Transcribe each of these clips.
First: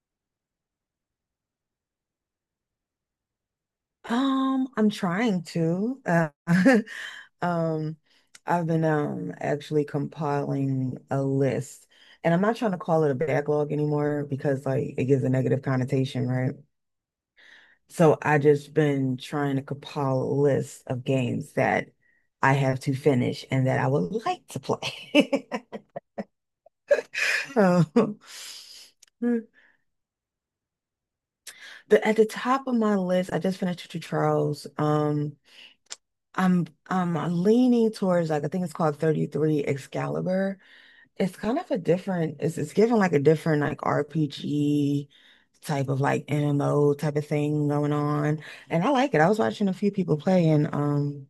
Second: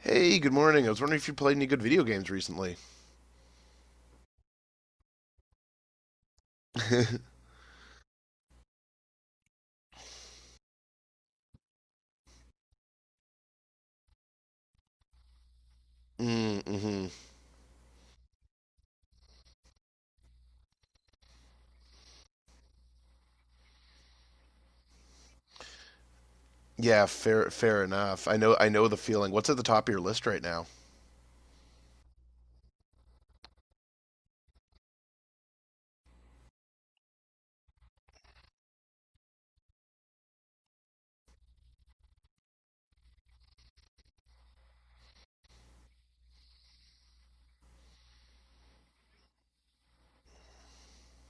Hey, good morning. I was wondering if you played any good video games recently. I'm trying to. Um, I've been actually compiling a list, and I'm not trying to call it a backlog anymore because like it gives a negative connotation, right? Mm-hmm. So I just been trying to compile a list of games that I have to finish and that I would like to play. Yeah, fair Um, enough. I know the feeling. the, What's at the top of your list right now? at the top of my list, I just finished Two Charles. I'm leaning towards like I think it's called 33 Excalibur. It's given like a different like RPG type of like MMO type of thing going on. And I like it. I was watching a few people play and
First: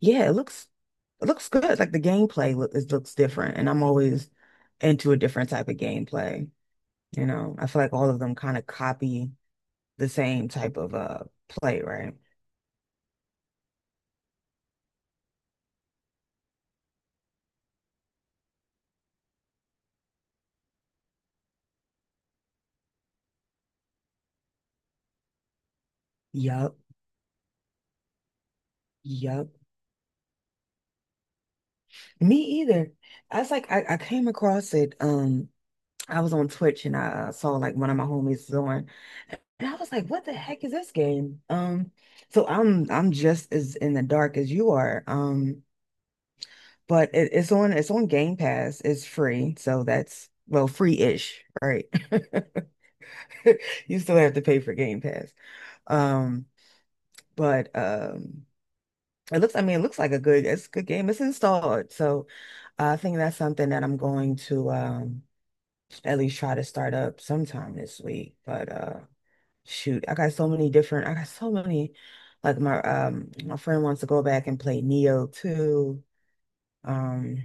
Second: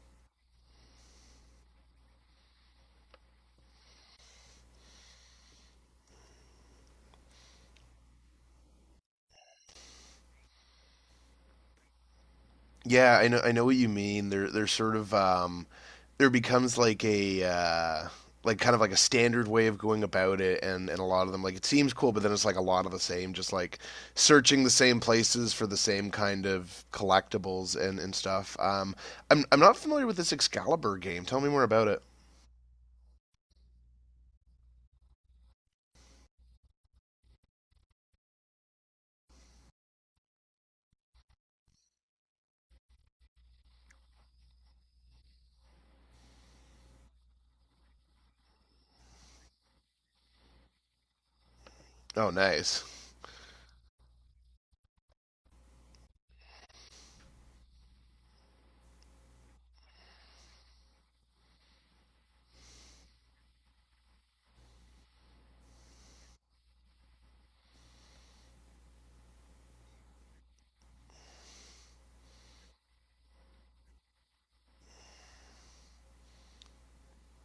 yeah, it looks good. It looks different and I'm always into a different type of gameplay. You know, I feel like all of them kind of copy the same type of play, right? Yeah, I know what you mean. There's sort of, there becomes like a, like kind of like a standard way of going about it, and a lot of them, like it seems cool, but then it's like a lot of the same, just like searching the same places for the same kind Yup. of collectibles and stuff. I'm Yup. I'm not familiar with this Excalibur game. Tell me more about it. Me either. I came across it. I was on Twitch and I saw like one of my homies on, and I was like, what the heck is this game? So I'm just as in the dark as you are. But it's on it's on Game Pass. It's free, so that's well, free-ish, right? Oh, nice. You still have to pay for Game Pass. Um, but it looks. I mean, it looks like a good. It's a good game. It's installed, so I think that's something that I'm going to. At least try to start up sometime this week. But shoot, I got so many like my friend wants to go back and play Neo too. Um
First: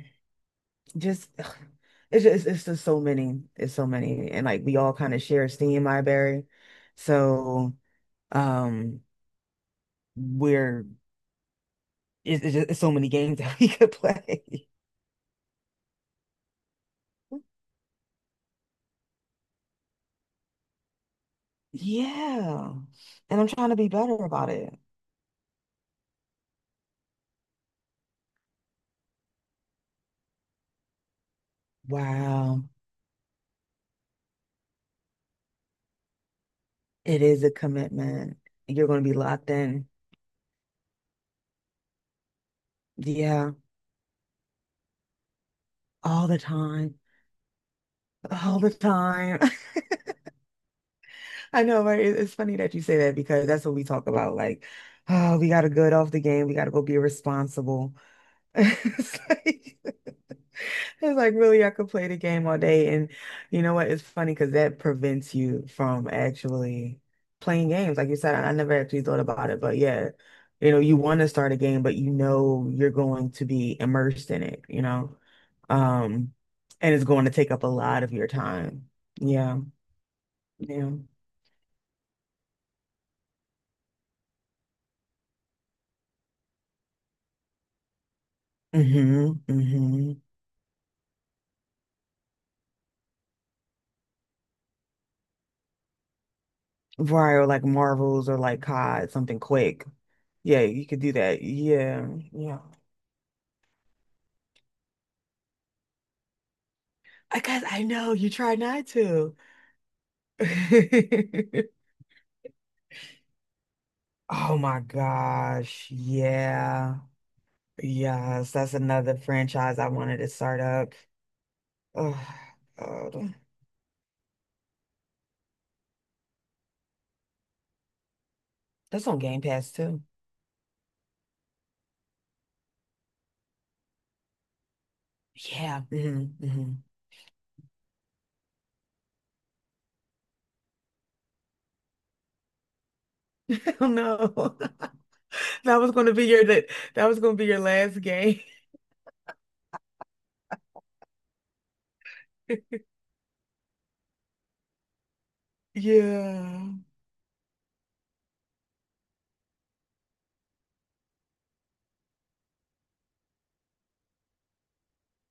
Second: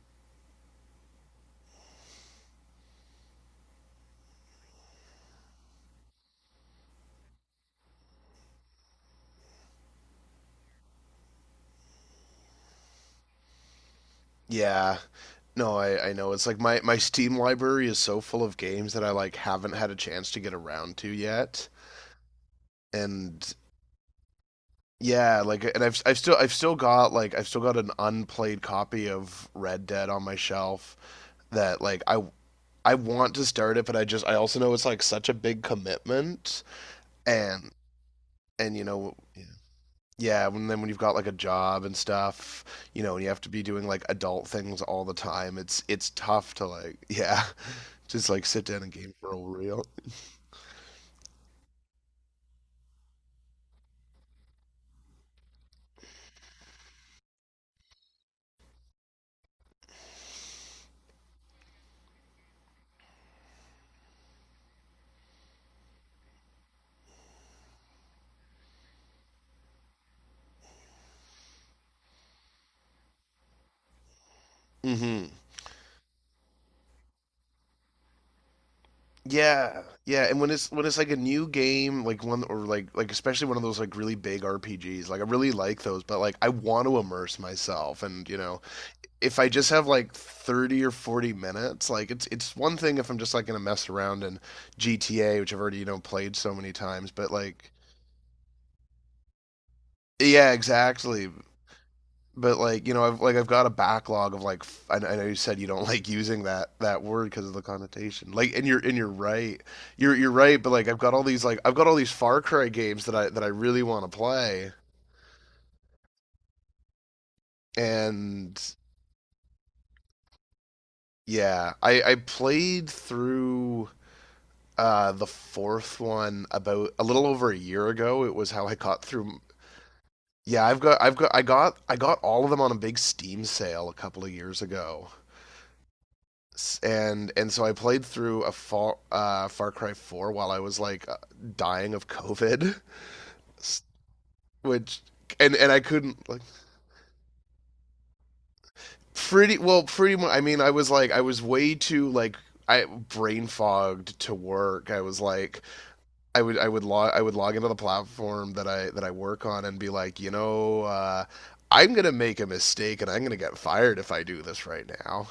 just ugh, it's just so many. It's so many. And like we all kind of share a Steam library. So um we're it's so many games that we could play. Yeah. No, I know. It's like my Steam library is so full of games that I like haven't had a chance to get around to yet. Yeah. And I'm And trying to be better about it. yeah, like and I've still got like I've still got an unplayed copy of Red Dead on my shelf that like I Wow. I want to start it, but I just I also know it's like such a big commitment It is a and commitment. and you You're going to know be locked in. yeah, when then when you've got like a job and stuff, you know, and you have to Yeah, be doing like adult things all the time, it's all the tough to time. like yeah, just like All sit the down and game for a time. real. I know, right? It- It's funny that you say that because that's what we talk about. Like, oh, we got to good off the game. We got to go be responsible. It's like, It's like really, I could play the game all day. And you know what? It's funny because that prevents you from actually playing games. Like you said, I never actually thought about it, but yeah, you know, you want to start a game, but you know you're going to be immersed in it, you know? Hmm. Um, and it's going to take up a lot of your time. Yeah. Yeah, yeah. And when it's when Yeah. it's like a new game, like one or like especially one of those like really big RPGs, like I really like those, but like I want to immerse myself, and you know, hmm if I just have like hmm 30 or 40 minutes, like it's one thing if I'm just like gonna mess around in GTA, which I've already you know played so many times, but Right, or like like. Marvels or like COD, something quick. Yeah, Yeah, you could do exactly. that. Yeah. But Yeah. like you know I've got a backlog of like I know you said you don't like using that word I because of the guess I know you connotation try like and you're not and you're to. right You're right, but like I've got all these like I've got all these Far Cry games that I really want to Oh play. my gosh. Yeah. Yes, And that's another franchise I wanted to start up. yeah, I Oh, played God. through the fourth one about a little over a year ago. It was how I got That's on through. Game Pass too. Yeah, I got all of them on a big Steam sale a couple of years ago, Yeah. And so I played through a Far Cry Four while I was like dying of COVID, Oh no. which and and I couldn't like that was gonna be your last game. pretty well pretty much. I mean, I was like I was way too like I brain fogged to work. I was like I would I Yeah. would log I would log into the platform that I work on and be like you know. I'm gonna make a mistake and I'm gonna get fired if I do this right now.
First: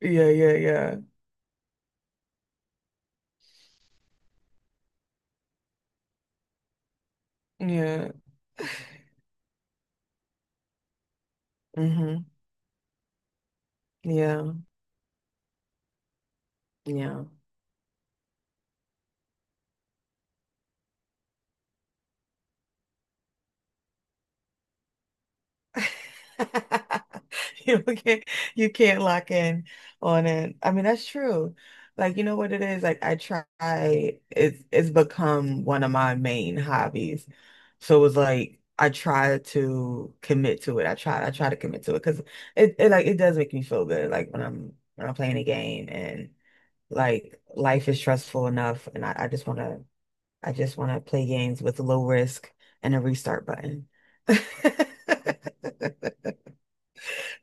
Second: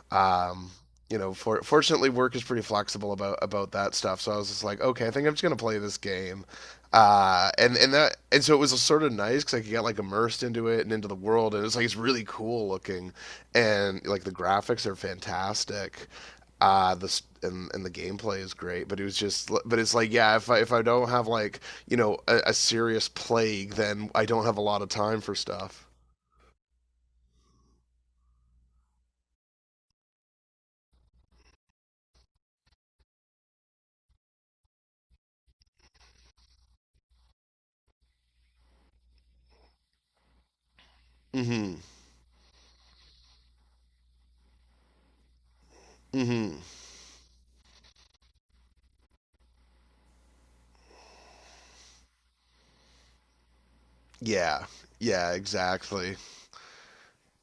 Yeah, yeah, Um, yeah. you know, fortunately, work is pretty flexible about that stuff. So I was just like, okay, I think I'm just gonna play this game. And and Yeah. that and so it was sort of nice because I could get like immersed into it and into the world, and it's like it's really hmm cool looking, and like the Yeah. graphics are fantastic. This Yeah. And the gameplay is great, but it was just but it's like yeah, if I don't have like you know a serious plague, then I don't have a lot of time for stuff. You can't you can't lock in on it. I mean, that's true. Like, you know what it is? Like I try it's become one of my main hobbies. So it was like I try to commit to it. I try to Mm-hmm. commit to it because it like it does make me feel good. Like when I'm playing a game and Mm-hmm. like life is stressful enough and I just wanna play games with low risk and a restart button. Yeah. Yeah. Exactly.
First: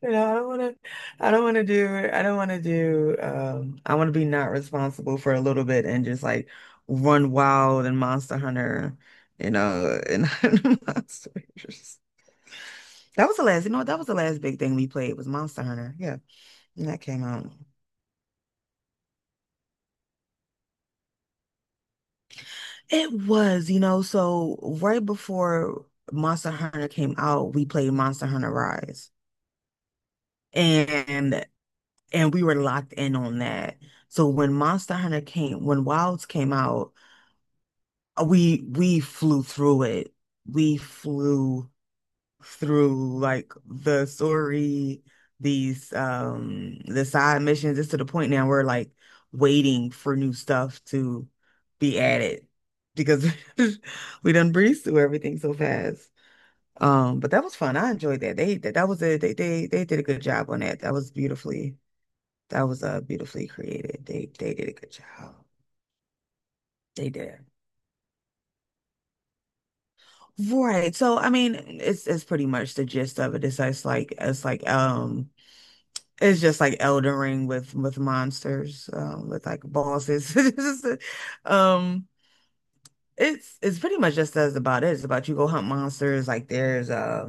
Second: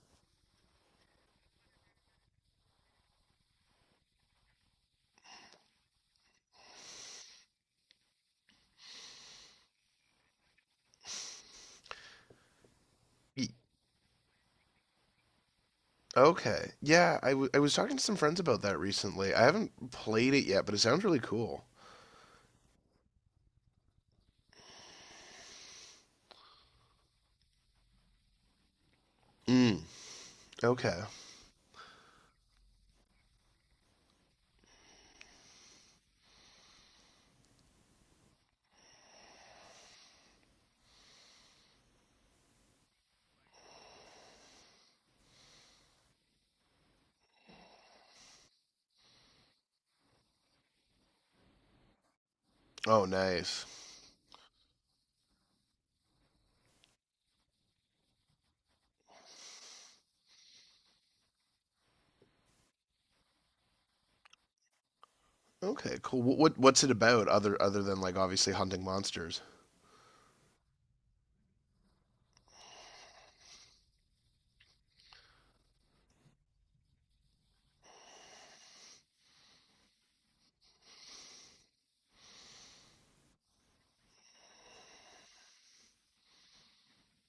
You know, I don't want to, I want to be not responsible for a little bit and just like run wild and Monster Hunter, you know, and hunt monsters. Y- That was the last big thing we played was Monster Hunter. Yeah. Okay. And that Yeah, came out. I was talking to some friends about that recently. I haven't played it yet, but it sounds really cool. It was, you know, so right before Monster Hunter came out, we played Monster Hunter Rise. Mm, okay. And and we were locked in on that. So when Wilds came out, we flew through it. We flew through like the story, the side missions. It's to the point now we're like waiting for new stuff to be added Oh, because nice. we done breezed through everything so fast. But that was fun. I enjoyed that. That was a they did a good job on that. That was beautifully created. They did a good job. Okay, cool. What what's it They about did. Other than like obviously hunting monsters? Right. So I mean, it's pretty much the gist of it. It's like it's just like Elden Ring with monsters, with like bosses. Um it's pretty much just as about it. It's about you go hunt monsters, like there's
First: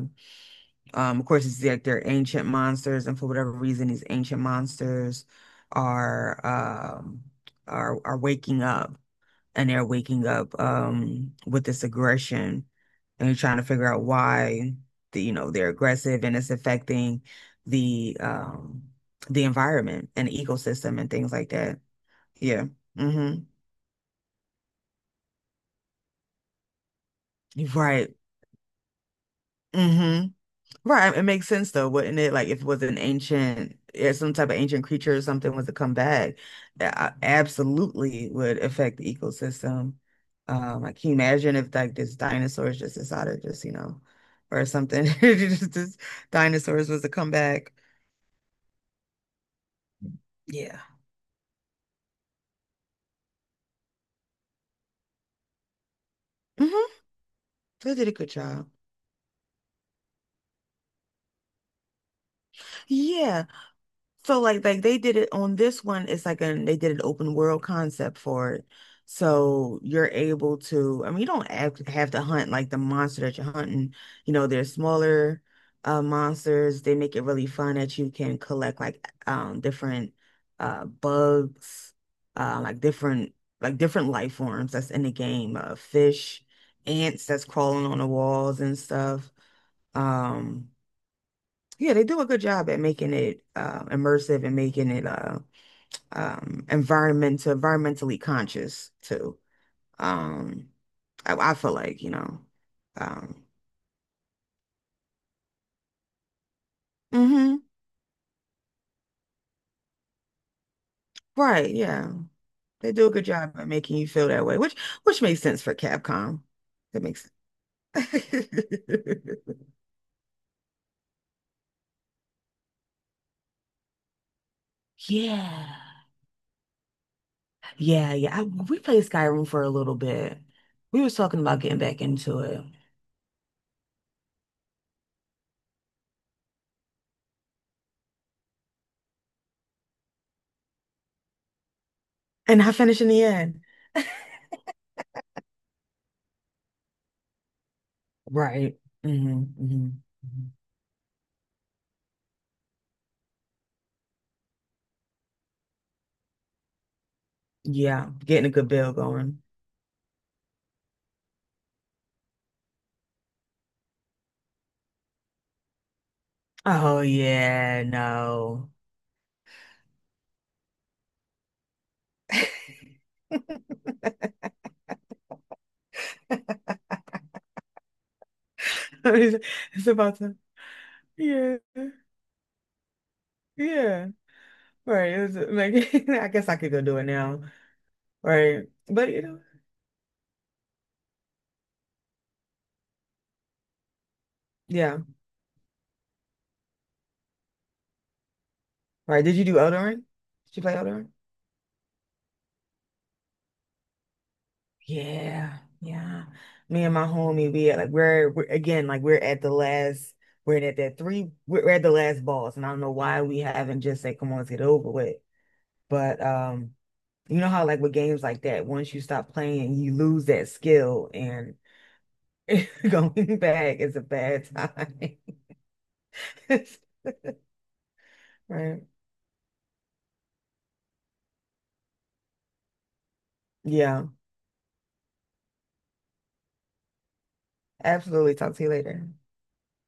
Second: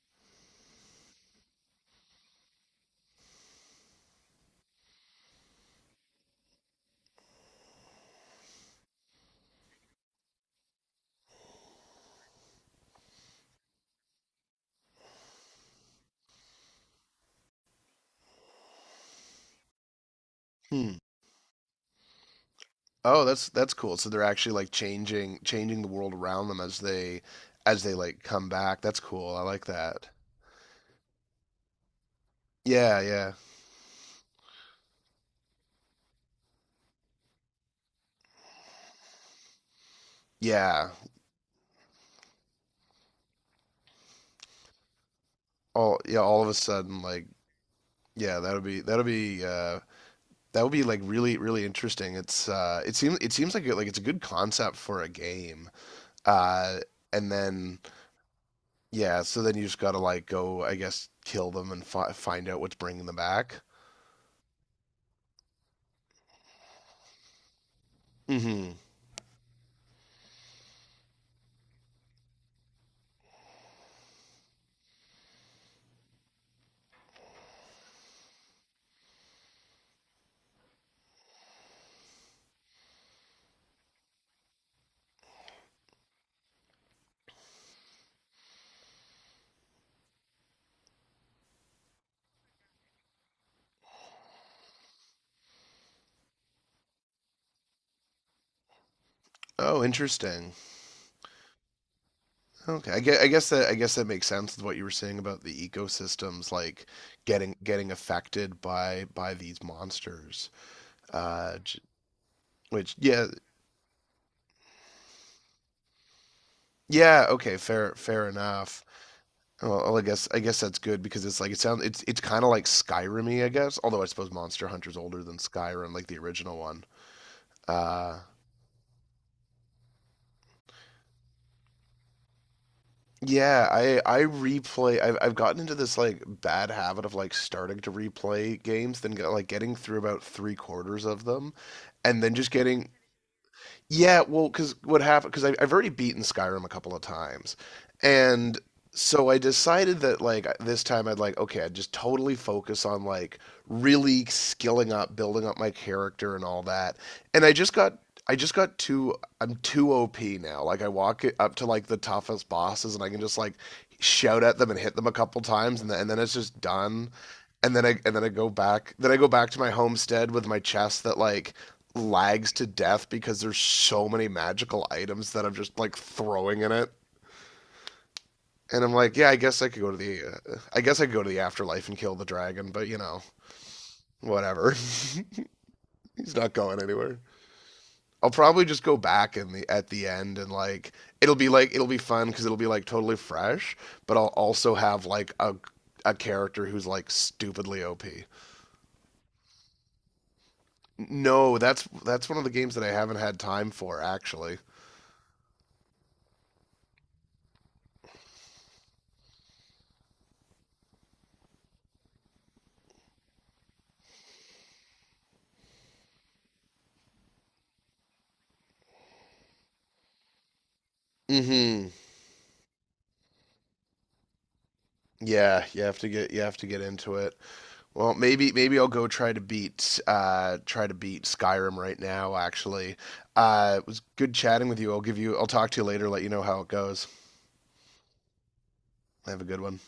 of course it's like they're ancient monsters, and for whatever reason these ancient monsters are um are waking up and they're waking up with this aggression and you're trying to figure out why you know they're aggressive and it's affecting the um the environment and the Hmm. ecosystem and things like that. Yeah. Oh, Mm-hmm. that's cool. So they're actually like changing the world around them as they Right. like come back. That's cool. I like that. Mm-hmm. Right, it makes sense though, wouldn't it? Like if it was an Yeah, yeah. ancient, if some type of ancient creature or something was to come back, that absolutely would affect the ecosystem. Yeah. Like can you imagine if like this dinosaurs just decided just, you know, or something, All just yeah, all of a dinosaurs was sudden to like come back. yeah, that'll be that would Yeah. be like really interesting. It's it seems like it, like it's a good concept for a game. Uh Mm-hmm. and then They did a good job. yeah, so then you just got to like go I guess kill them and find out what's bringing them Yeah. back. Like they did it on this one, it's like an they did an open world concept for it. Mhm. So you're able to, I mean, you don't have to hunt like the monster that you're hunting. You know, there's smaller monsters. They make it really fun that you can collect like different bugs, uh like different like different life forms that's in the game. Uh, fish, ants that's crawling on the walls and stuff. Um yeah, they do a good job at making it immersive and making it environmentally conscious too. Oh, interesting. Um, I feel like, you know, Okay. I guess, I um, guess that I guess that makes sense with what you were saying about the ecosystems like hmm getting affected by these monsters. Uh right, j- yeah, they which do a good yeah, job at making you feel that way, which makes sense for Capcom. That makes yeah, okay, fair sense. fair enough. Well, I guess that's good because it's like it sounds it's kind of like Skyrim-y, I guess. Although I suppose Monster Hunter's older than Yeah, Skyrim, like the original one. yeah, Uh, yeah. We played Skyrim for a little bit. We was talking about getting back into it, yeah, I replay. I've gotten into this like bad habit of like starting to replay games, then like getting through about three-quarters of them, and then just and I getting. finished in the end. Yeah, well, because what happened? Because I've already beaten Skyrim a couple of times, and Right. so I hmm hmm decided that like this time I'd like okay, I'd just totally focus on like really skilling up, building up my character and all that. And I just got Yeah, I getting a just good got bill too going. I'm too OP now. Like I walk it up to like the toughest bosses and I can just like shout at them and hit them a couple times and then it's just Oh done. And yeah, then I go no. back, then I go back to my homestead with my chest that like lags to death because there's so many magical items that I'm just like throwing in it. And I'm like, yeah, I guess I could It's go to about to. I guess I could go to the Yeah, afterlife and kill the dragon, but you know, yeah. whatever. Right. It was like I He's guess not I could going go do it anywhere. now. I'll probably Right. just go But you back know, in the at the end and like it'll be fun because it'll be like totally fresh, but I'll also yeah. have like a character who's like stupidly OP. Right. Did you do Eldering? Did you play Eldering? No, that's one of the games that I haven't had time for actually. Yeah, yeah. Me and my homie, we at like we're again like we're at the last. We're at that three. We're at the last boss, and I don't know why we haven't just said, "Come on, let's get it over with." But. You know how like with games like that, once you stop playing, you lose that skill and Mhm. going back is a bad time. Yeah, you have to get you have to get into it. Well, maybe Right. I'll go try to beat Skyrim right now. Actually, it was Yeah. good chatting with you. I'll give you. I'll talk to you later. Let you know how it goes. Absolutely. Talk to you later. Have a good one.